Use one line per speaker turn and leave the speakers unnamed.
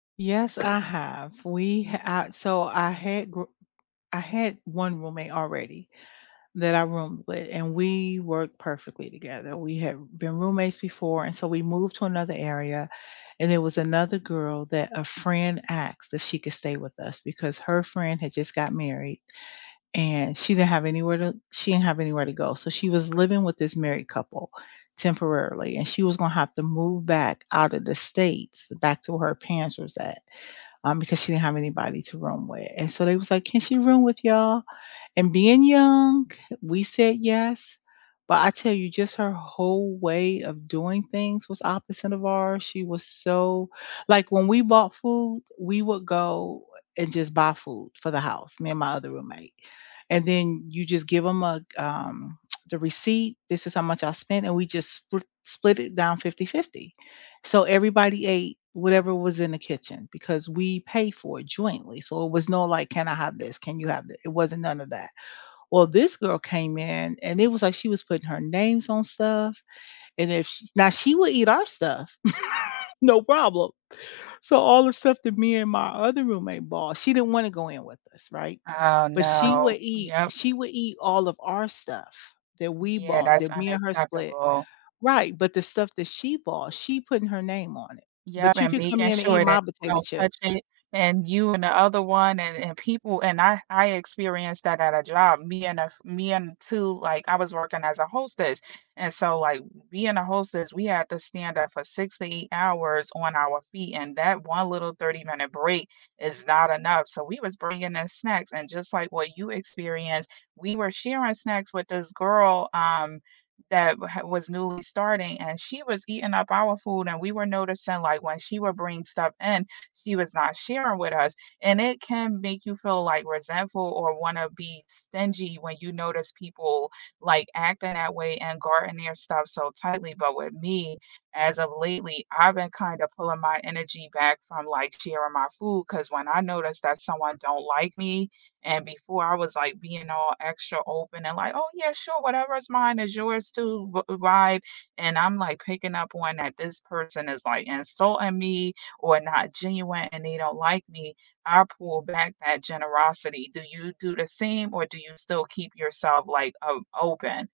Yes, I have. We uh, so I had g I had 1 roommate already that I roomed with, and we worked perfectly together. We had been roommates before, and so we moved to another area, and there was another girl that a friend asked if she could stay with us, because her friend had just got married, and she didn't have anywhere to she didn't have anywhere to go. So, she was living with this married couple temporarily, and she was gonna have to move back out of the States, back to where her parents was at, um, because she didn't have anybody to room with, and so they was, like, "Can she room with y'all?" and being young, we said, "Yes." but I tell you just her whole way of doing things was opposite of ours, she was so like, when we bought food, we would go and just buy food for the house, me and my other roommate, and then you just give 'em a, um, the receipt. This is how much I spent, and we just spl split it down 50/50. So, everybody ate whatever was in the kitchen because we pay for it jointly, so it was no, like, "Can I have this? Can you have it?" It wasn't none of that. Well this girl came in, and it was, like, she was putting her names on stuff, and if now she would eat our stuff, no problem. So, all the stuff that me and my other roommate bought, she didn't wanna go in with us, right,
Oh
but she
no,
would eat
yep.
she would eat all of our stuff that we
Yeah,
bought,
that's
that me and her split.
unacceptable.
Right, but the stuff that she bought, she putting her name on it.
Yeah,
But you
and
could come
making
in and eat
sure that
my
you
potato
don't touch
chips.
it, and you and the other one, and and people and I I experienced that at a job. Me and a f me and too, like, I was working as a hostess. And so, like, being a hostess, we had to stand up for 6 to 8 hours on our feet, and that one little thirty-minute break is not enough, so, we was bringing in snacks, and just like what you experienced, we were sharing snacks with this girl, um, that had was newly starting, and she was eating up our food and we were noticing, like, when she would bring stuff in, she was not sharing with us, and it can make you feel, like, resentful or wanna be stingy when you notice people, like, acting that way and guarding their stuff so tightly. But with me, as of lately, I've been kind of pulling my energy back from, like, sharing my food, 'cause when I noticed that someone don't like me, and before I was like being all extra open and, like, "Oh yeah, sure, whatever's mine is yours too," v vibe. And I'm, like, picking up on that this person is like insulting me, or not genuine, and they don't like me. I'll pull back that generosity. Do you do the same, or do you still keep yourself, like, o open?